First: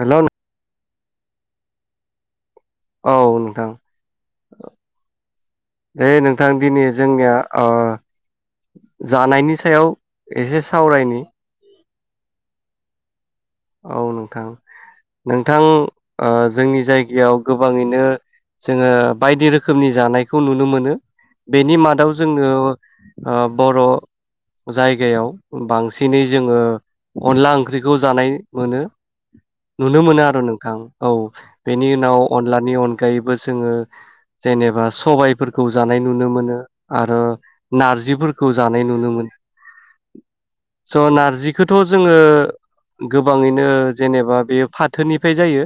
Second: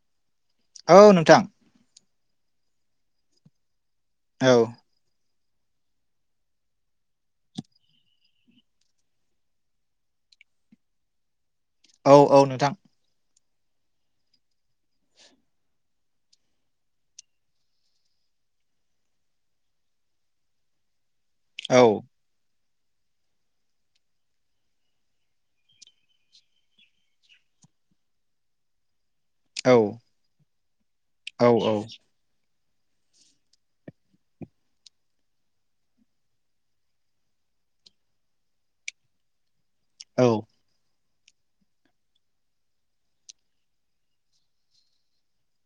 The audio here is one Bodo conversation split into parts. हेलौ नों‌ औ नोंथां। औ नोंथां। औ। दे नोंथां दिनै जोंनिया ओ जानायनि सायाव एसे सावरायनि। औ औ नोंथां। औ नोंथां नोंथां ओ जोंनि जायगायाव गोबाङैनो जोङो बायदि रोखोमनि जानायखौ नुनो मोनो। बेनि औ मादाव जोङो ओ बर' जायगायाव बांसिनै जोङो अनला ओंख्रिखौ जानाय मोनो औ नुनो मोनो आरो नोंथां औ बेनि उनाव अनला नि अनगायैबो जोङो जेनेबा सबायफोरखौ जानाय नुनो मोनो आरो नारजिफोरखौ जानाय नुनो मोनो औ स' नारजिखौथ' जोङो गोबाङैनो जेनेबा बेयो फाथोनिफ्राय जायो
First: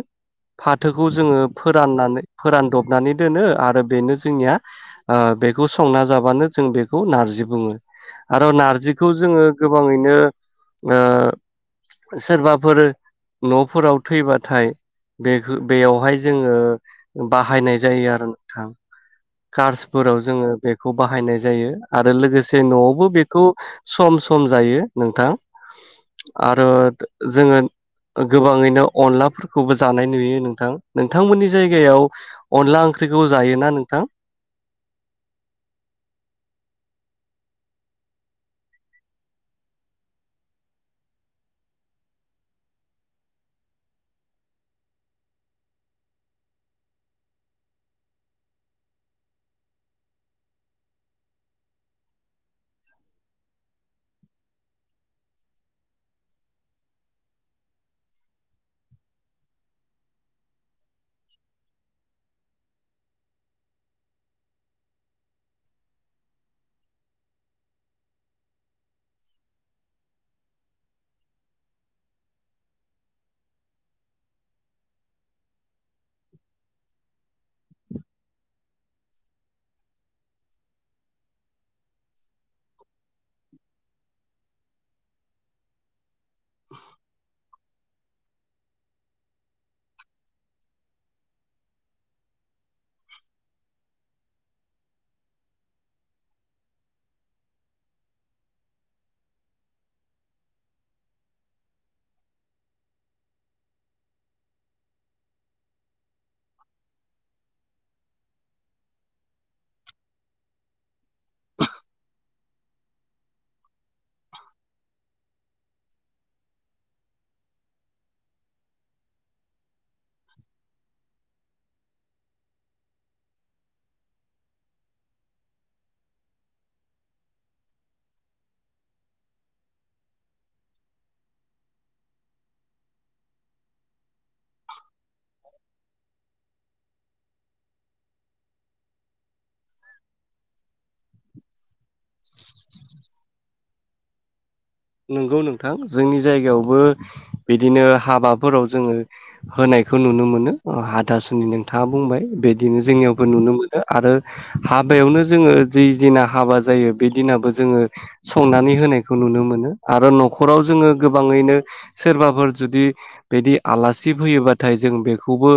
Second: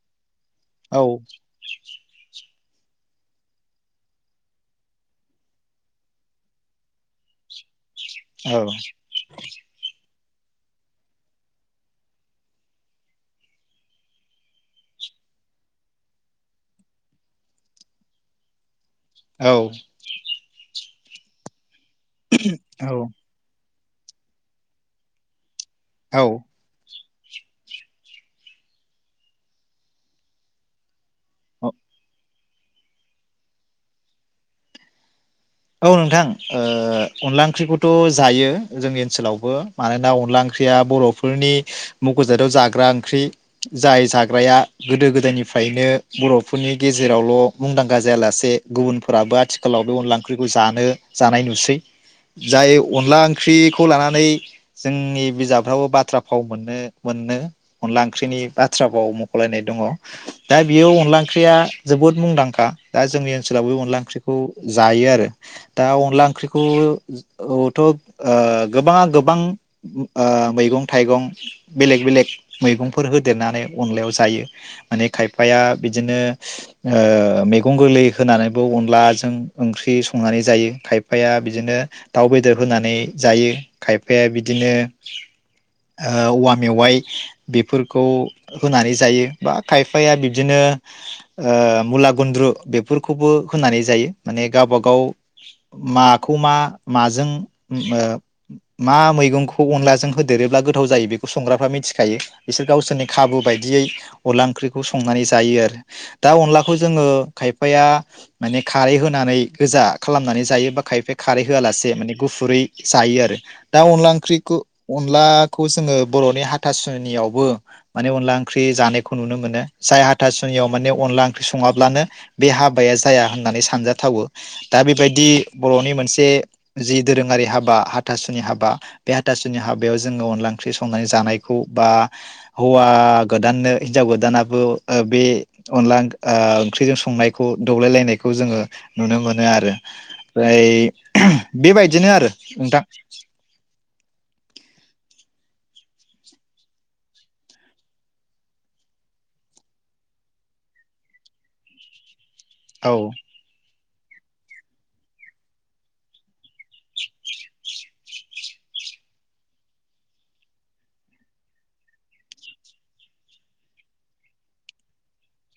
औ फाथोखौ जोङो फोराननानै फोरानदबनानै दोनो आरो बेनो जोंनिया बेखौ संना जाबानो जों बेखौ नारजि बुङो। आरो नारजिखौ जोङो गोबाङैनो ओ सोरबाफोर न'फोराव थैबाथायखौ बेयावहाय जोङो बाहायनाय जायो आरो नोंथां। कार्सफोराव जोङो बे खौ बाहायनाय जायो। आरो लोगोसे औ न'आवबो बेखौ सम सम जायो नोंथां। आरो जोङो गोबाङैनो अनलाफोरखौबो जानाय नुयो नोंथां। नोंथांमोननि जायगायाव अनला ओंख्रिखौ जायोना नोंथां? औ नोंथां अनला ओंख्रिखौथ' जायो जोंनि ओनसोलावबो मानोना अनला ओंख्रिया बर'फोरनि मुख'जादाव जाग्रा ओंख्रि जाय जाग्राया गोदो गोदायनिफ्रायनो बर'फोरनि गेजेरावल' मुंदांखा जायालासे गुबुनफोराबो आथिखालाव बे अनला ओ ओंख्रिखौ जानो जानाय नुसै जाय अनला ओंख्रिखौ लानानै जोंनि बिजाबफ्राबो बाथ्रा फाव मोननो मोनो अनला ओंख्रिनि बाथ्रा फाव मख'लायनाय दङ दा बेयो अनला ओंख्रिया जोबोद मुंदांखा दा जोंनि ओनसोलाव बे अनला ओंख्रिखौ जायो आरो। दा अनला ओंख्रिखौथ' ओ गोबाङा गोबां ओ मैगं थाइगं बेलेग बेलेग मैगंफोर होदेरनानै अनलायाव जायो माने खायफाया बिदिनो ओ मैगं गोरलै होनानैबो अनलाजों ओंख्रि स संनानै जायो खायफाया बिदिनो दाउ बेदर होनानै जायो खायफाया बिदिनो ओ औवा मेवाइ बेफोरखौ होनानै जायो बा खायफाया बिबदिनो मुला गुन्द्रु बेफोरखौबो होनानै जायो माने गावबा गाव गाव माखौ मा माजों मा मैगंखौ अनलाजों होदेरोब्ला गोथाव जायो बेखौ संग्राफ्रा मिथिखायो बिसोर गावसोरनि खाबु बायदियै अनला ओंख्रिखौ संनानै जायो आरो दा अनलाखौ जोङो खायफाया माने खारै होनानै गोजा खालामनानै जायोबा खायफाया खारै होआलासे माने गुफुरै जायो आरो दा अनला ओंख्रिखौ अनलाखौ जोङो बर'नि हाथासुनियावबो माने अनला ओंख्रि जानायखौ नुनो मोनो जाय हाथासुनियाव माने अनला ओंख्रि सङाब्लानो बे हाबाया जाया होननानै सानजाथावो। दा बेबायदि बर'नि मोनसे जि दोरोङारि हाबा हाथासुनि हाबा बे हाथासुनि हाबायाव जोङो अनला ओंख्रि संनानै जानायखौ बा हौवा गोदाननो हिनजाव गोदानाबो बे अनला ओंख्रिजों संनायखौ दौलायलायनायखौ जोङो नुनो मोनो आरो ओमफ्राय बेबायदिनो आरो नोंथां नंगौ नोंथां जोंनि जायगायावबो बिदिनो हाबाफोराव जोङो होनायखौ नुनो मोनो हाथासुनि नोंथाङा बुंबाय। बिदिनो औ जोंनियावबो नुनो मोनो। आरो हाबायावनो जोङो जि दिना हाबा जायो बे दिनाबो जोङो संनानै होनायखौ नुनो मोनो। आरो न'खराव जोङो गोबाङैनो सोरबाफोर जुदि बिदि आलासि फैयोबाथाय जों बेखौबो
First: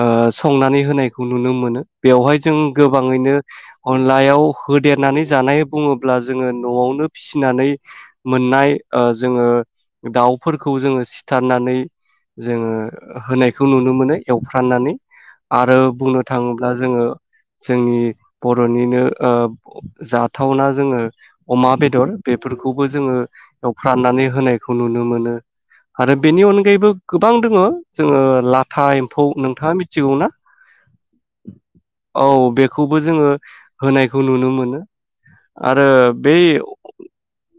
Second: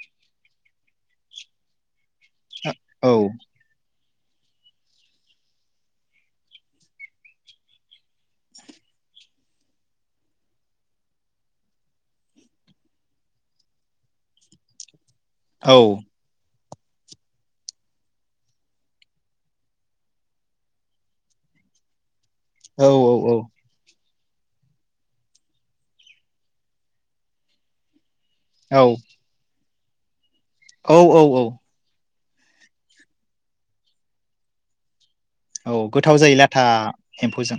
ओ संनानै होनायखौ नुनो मोनो। बेवहाय जों औ गोबाङैनो अनलायाव होदेरनानै जानाय बुङोब्ला जोङो न'आवनो फिसिनानै मोननाय जोङो दाउफोरखौ जोङो सिथारनानै जोङो होनायखौ नुनो मोनो एवफ्राननानै आरो औ बुंनो थाङोब्ला जोङो जोंनि बर'निनो जाथावना जोङो अमा बेदर बेफो औ जोङो औ एवफ्रामनानै होनायखौ नुनो मोनो आरो बेनि अनगायैबो गोबां दोङो। जोङो औ लाथा एम्फौ नोंथाङा मिथि सिगौ ना? औ औ औ। औ बेखौबो जोङो होनायखौ नुनो मोनो। औ आरो गोथाव जायो बै लाथा एम्फौजों।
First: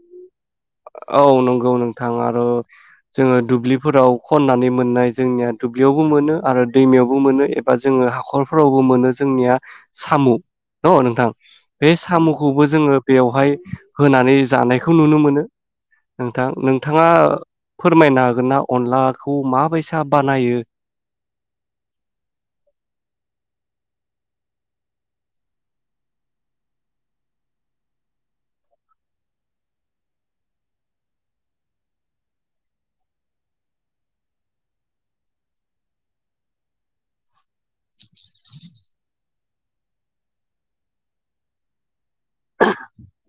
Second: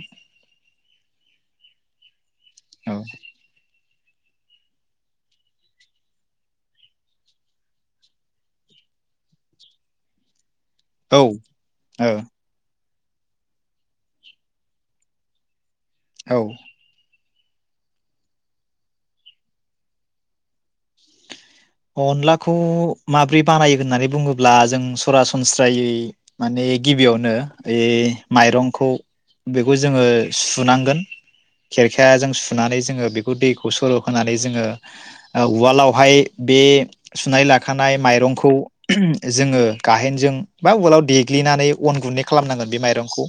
औ नंगौ नोंथाङा अ औ जोङो दुब्लि फोराव खननानै मोननाय जोंनिया दुब्लियावबो मोनो आरो दैमायावबो मोनो एबा जोङो हाखरफोरावबो मोनो जोंनिया साम'। न औ नोंथां बे औ सामुखौबो जोङो बेवहाय होनानै जानायखौ नुनो मोनो। औ नोंथां नोंथाङा फोरमायनो हागोन ना अनलाखौ माबैसा बानायो? अनलाखौ माब्रै बानायो होननानै बुङोब्ला जों सरासनस्रायै माने गिबियावनो ओइ माइरंखौ बेखौ जोङो सुनांगोन खेरखाजों सुनानै जोङो बेखौ दैखौ सर' होनोनानै जोङो ओ उवालावहाय बे सुनाय लाखानाय माइरंखौ जोङो गाहेनजों बा उवालाव देग्लिनानै अन गुन्दै खालामनांगोन बे माइरंखौ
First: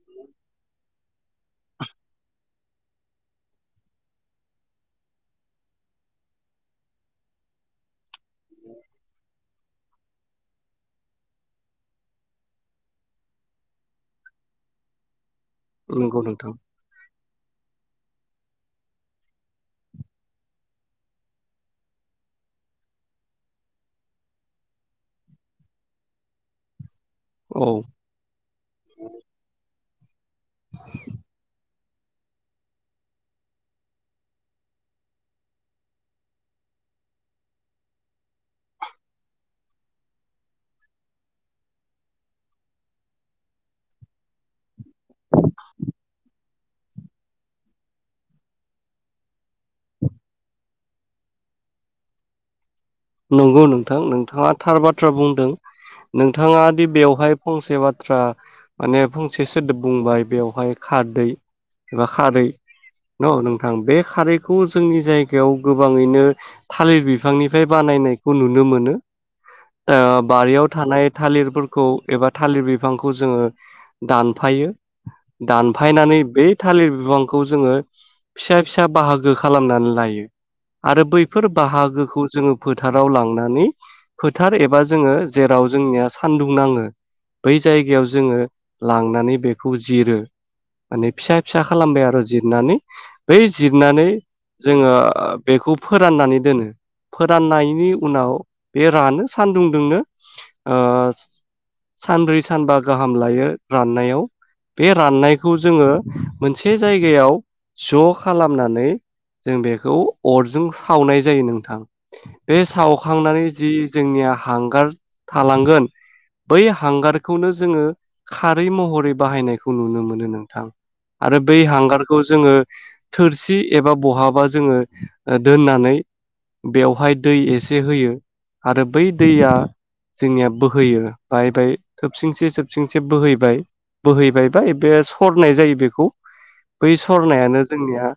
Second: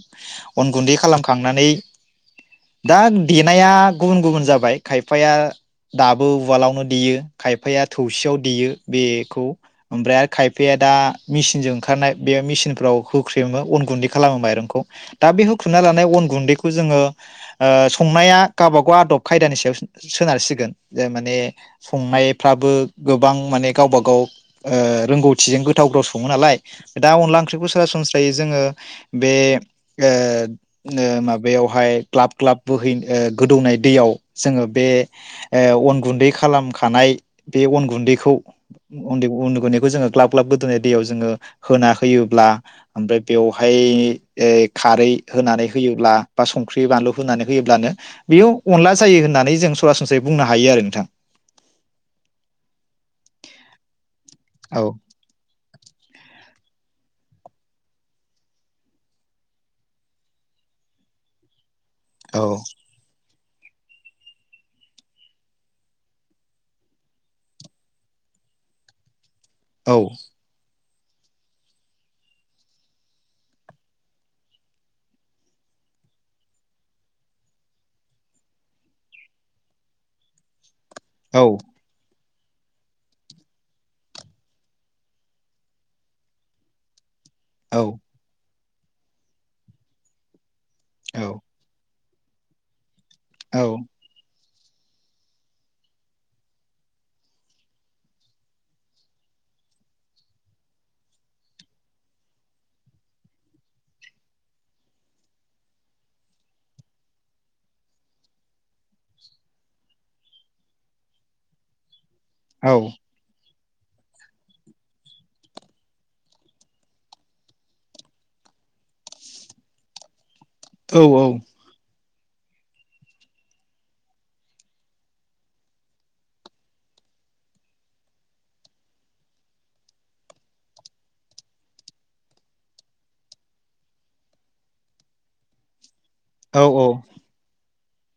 अन गुन्दै खालामखांनानै दा देनाया गुबुन गुबुन जाबाय खायफाया दाबो उवालावनो देयो खायफाया थौसियाव देयो बेखौ ओमफ्राय आरो खायफाया दा मिसिनजों ओंखारनाय बे मिसिनफ्राव होख्रेमो अन गुन्दै खालामो माइरंखौ। दा बे होख्रुमना लानाय नंगौ अन नोंथां गुन्दैखौ जोङो ओ संनाया गाबा गाव आदब खायदानि सायाव सो सोनारसिगोन जे माने संनायफ्राबो गोबां माने गावबा गाव ओ रोंगौथिजों गोथाव गोथाव सङो नालाय। दा अनला ओंख्रिखौ औ सरासनस्रायै जोङो बे ओ नो माबायावहाय ग्लाब ग्लाब बोहै ओ गोदौनाय दैयाव जोङो बे ओ अन गुन्दै खालामखानाय बे अन गुन्दैखौ उन्दै अन गुन्दैखौ जोङो ग्लाब ग्लाब गोदोनाय दैयाव जोङो होना होयोब्ला ओमफाय बेवहाय खारै होनानै होयोब्ला बा संख्रि बानलु होनानै होयोब्लानो बेयो अनला जायो होननानै जों सरासनस्रायै बुंनो हायो आरो नोंथां। नोंगौ नोंथां नों नोंथाङा थार औ बाथ्रा बुंदों नोंथाङा दि बेवहाय फंसे बाथ्रा माने फंसे सोदोब बुंबाय बेवहाय खारदै एबा औ खारै न' नों थां बे खारैखौ जोंनि जायगायाव गोबाङैनो थालिर बिफांनिफाय बानायनायखौ नुनो मोनो। औ ओ बारियाव थानाय थालिरफोरखौ एबा थालिर बिफांखौ जोङो दानफायो दानफायनानै बै थालिर बिफांखौ जोङो फिसा फिसा बाहागो खालामनानै लायो। आरो औ बैफोर बाहागोखौ जोङो फोथाराव लांनानै फोथार एबा जोङो जेराव जोंनिया सान्दुं नाङो बै औ जायगायाव जोङो लांनानै बेखौ जिरो। माने औ फिसा फिसा खालामबाय आरो जिरनानै बै औ जिरनानै जोङो बेखौ फोराननानै दोनो। फोराननायनि उनाव बे रानो सानदुं दोंनो ओ सानब्रै सानबा गाहाम लायो राननायाव बे राननायखौ जोङो मोनसे जायगायाव ज' खालामनानै जों बेखौ अरजों सावनाय जायो नोंथां। बे औ सावखांनानै जि जोंनिया हांगार थालांगोन बै हांगारखौनो जोङो खारै महरै बाहायनायखौ नुनो मोनो नों थां आरो औ बै हांगार खौ जोङो थोरसि एबा बहाबा जोङो ओ दोननानै बेवहाय दै एसे होयो आरो बै दैया जोंनिया बोहैयो बाहायबाय थोबसिंसे थोबसिंसे बोहैबाय बोहैबाय बा बे सरनाय जायो बेखौ औ बै सरनायानो जोंनिया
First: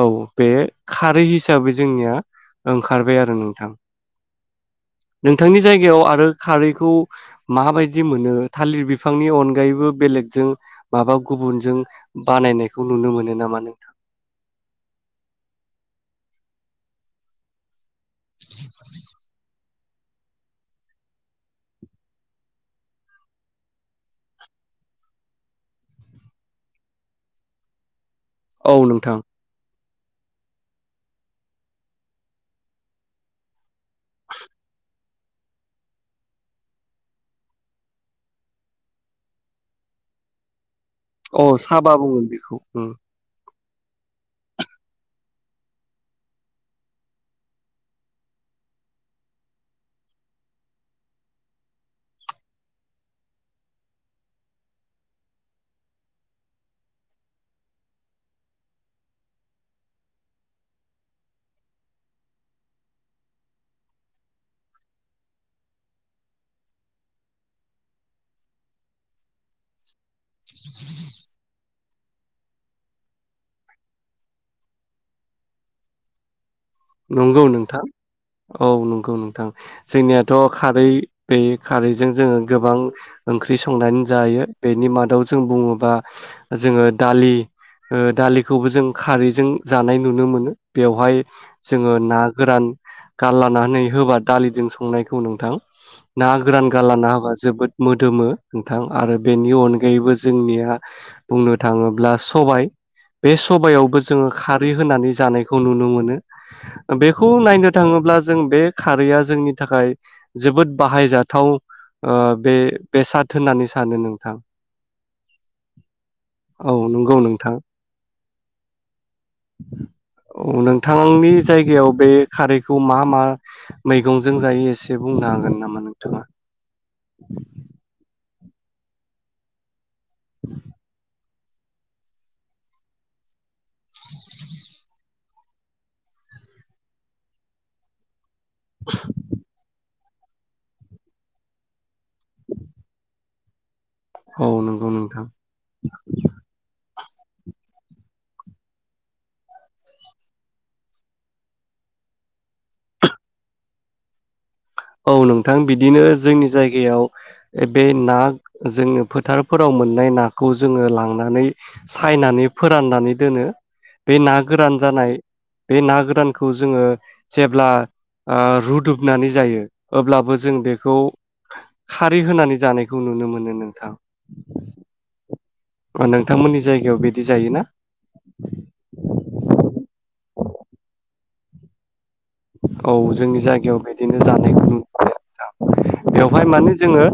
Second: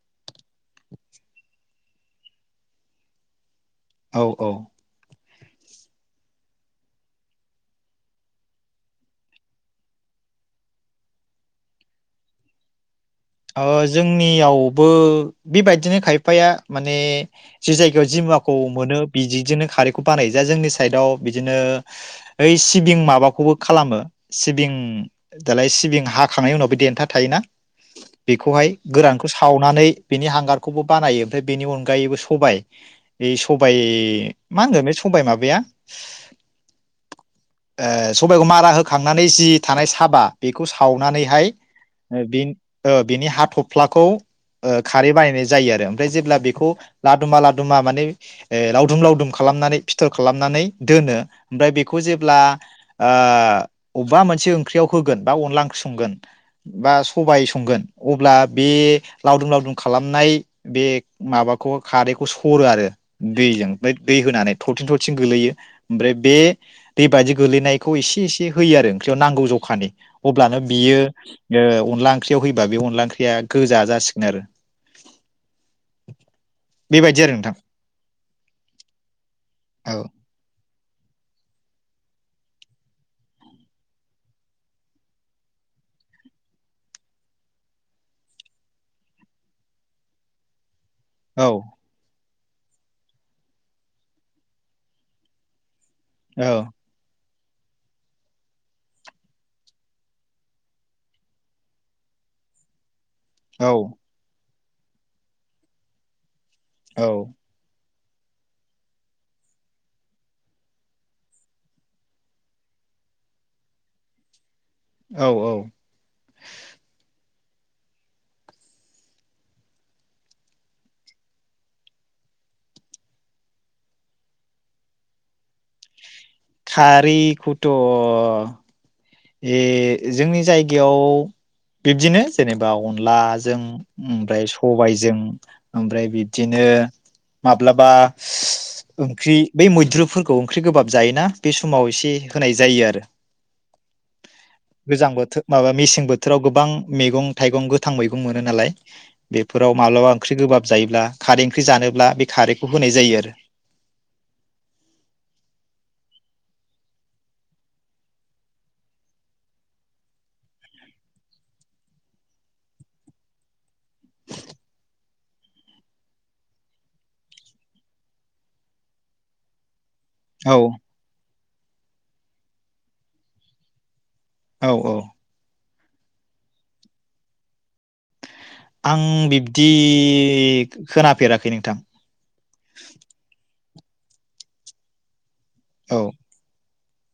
औ बे खारै हिसाबै जोंनिया ओंखारबाय आरो नोंथां औ औ नोंथांनि जायगायाव आरो खारैखौ माबायदि मोनो थालिर बिफांनि अनगायैबो बेलेगजों माबा गुबुनजों बानायनायखौ नुनो मोनो नामा ओ नोंथां जोंनियावबो बेबायदिनो खायफाया माने जे जाय जि माखौ मोनो बिजिजोंनो खारै ख बानाय जा जोंनि साइदाव बिदिनो ओइ सिबिं माबाखौबो खालामो सिबिं दालाय सिबिं हाखांनायनि उनावबो देन्था थायोना! बेखौहाय औ नोंथां गोरानखौ सावनानै- बिनि हांगारखौबो बानायो ओमफ्राय बेनि अनगायैबो सबाय बे सबाय मा होनगोन बे सबबाय माबाया सबाइखौ मारा होखांनानै जि थानाय साबा बेखौ। सावनानैहाय औ सा बुङो ओ बेखौ। बे बाथ्राखौ ओ खारै बाहायनाय जायो आरो आमबारि जेब्ला बेखौ लादुमा लादुमा माने ओ लावदुम लावदुम खालामनानै फिथर खालामनानै दोनो आमफ्राय बेखौ जेब्ला ओअबा मोनसे ओंख्रि आव होगोन बा अनला ओंख्रि सोंगोन बा सबाइ स गोन अब्ला बे लावदुं लावदुं खालामनाय बे माबाखौ खारैखौ सरो आरो दैजों ओमफ्राय दै होनानै थरथिं थरथिं गोलैयो ओमफ्राय बे दैबादि गोलैनायखौ एसे एसे होयो आरो ओंख्रियाव नांगौ जखानि अब्लानो बियो ओ अनला ओंख्रियाव होयोबा बे अनला ओंख्रिया गोजा जासिगोन आरो बेबायदि आरो नंगौ नोंथां औ नंगौ नोंथां औ जोंनियाथ' खारै बे खारैजों जोङो गोबां ओंख्रि संनानै जायो बेनि मादाव जों बुङोबा जोङो दालि दालिखौबो जों खारैजों जानाय नुनो मोनो। बेवहाय औ ना गोरान गारलानानै होबा दालिजों संनायखौ नोंथां ना औ गोरान गारलाना होबा जोबोद मोदोमो नोंथां आरो बेनि अनगायैबो जोंनिया बुंनो थाङोब्ला सबाय बे औ सबायावबो जोङो खाद बि होनानै जानायखौ नुनो मोनो औ बेखौ नायनो थाङो अब्ला जों बे खारैया जोंनि थाखाय औ औ औ नंगौ नोंथां। औ नोंथांनि जायगायाव बे खारैखौ मा मा मैगंजों जायो एसे बुंनो हागोन नामा नोंथाङा? खारिखौथ ए जोंनि जायगायाव बिब्दिनो जेनेबा अनला जों ओमबाय सबायजों ओमफ्राय बिब्दिनो माब्लाबा ओंख्रि बै मैद्रुफोर खौ ओंख्रि गोबाब जायोना बे समाव एसे होनाय जायो आरो औ नंगौ गोजां नोंथां बोथोर माबा मेसें बोथोराव गोबां मैगं थाइगं गोथां मैगं मोनो नालाय बेफोराव माब्लाबा ओंख्रि गोबाब जायोब्ला खारै ओंख्रि जानोब्ला बे खारैखौ होनाय जायो आरो औ नोंथां बिदिनो जोंनि जायगायाव ओ बे ना जोङो फोथारफोराव मोननाय नाखौ जोङो लांनानै सायनानै फोराननानै दोनो बे ना गोरान जानाय बे ना गोरानखौ जोङो जेब्ला आ रुदुबनानै जायो अब्लाबो जों औ बेखौ खारै होनानै जानायखौ नुनो मोनो नोंथां। औ औ। नोंथांमोननि जायगायाव बेदि जायोना? आं बिब्दि खो-खोना फेराखै नोंथां। औ जोंनि जायगायाव बेदिनो जानायखौ औ [unintelligible] बेवहाय माने जोङो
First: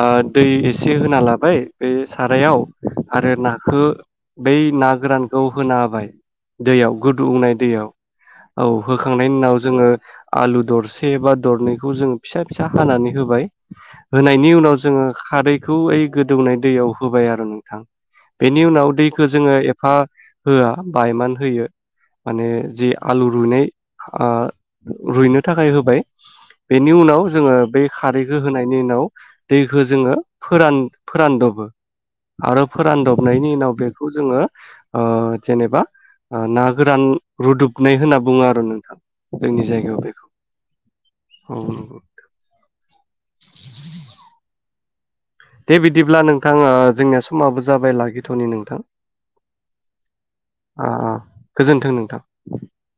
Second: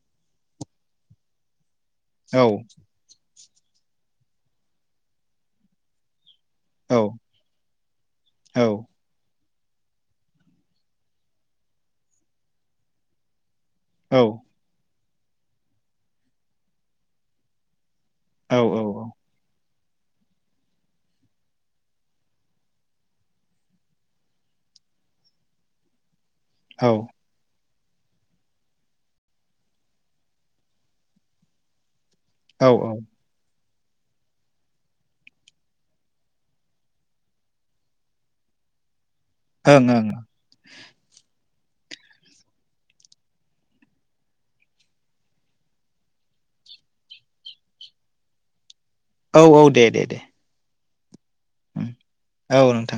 ओ दै एसे होना लाबाय बे औ सारायाव आरो ना खो बै ना गोरानखौ होना होबाय। दैयाव औ गोदौनाय दैयाव औ होखांनायनि उनाव जोङो आलु दरसे बा दरनैखौ जोङो फिसा फिसा हानानै होबाय। औ होनायनि उनाव जोङो खारैखौ ओइ गोदौनाय दैयाव होबाय आरो नोंथां। औ बेनि उनाव दैखो जोङो ए खा होआ बायमान होयो माने जि आलु रुइनाय आ रु-रुइनो थाखाय होबाय। औ बेनि उनाव जोङो बै खारैखौ होनायनि उनाव दैखौ जोङो फोरान फोरानदबो आरो फोरानदबनायनि उनाव बेखौ जोङो ओ जेनेबा ना गोरान रुदुबनाय होनना बुङो आरो नोंथां जोंनि ओं जायगायाव ओं बेखौ औ नंगौ दे बिदिब्ला नोंथां ओ जोंनिया समाबो जाबाय लागिथ'नि नोंथां औ औ दे दे दे आ आ गोजोन्थों नोंथां औ नोंथां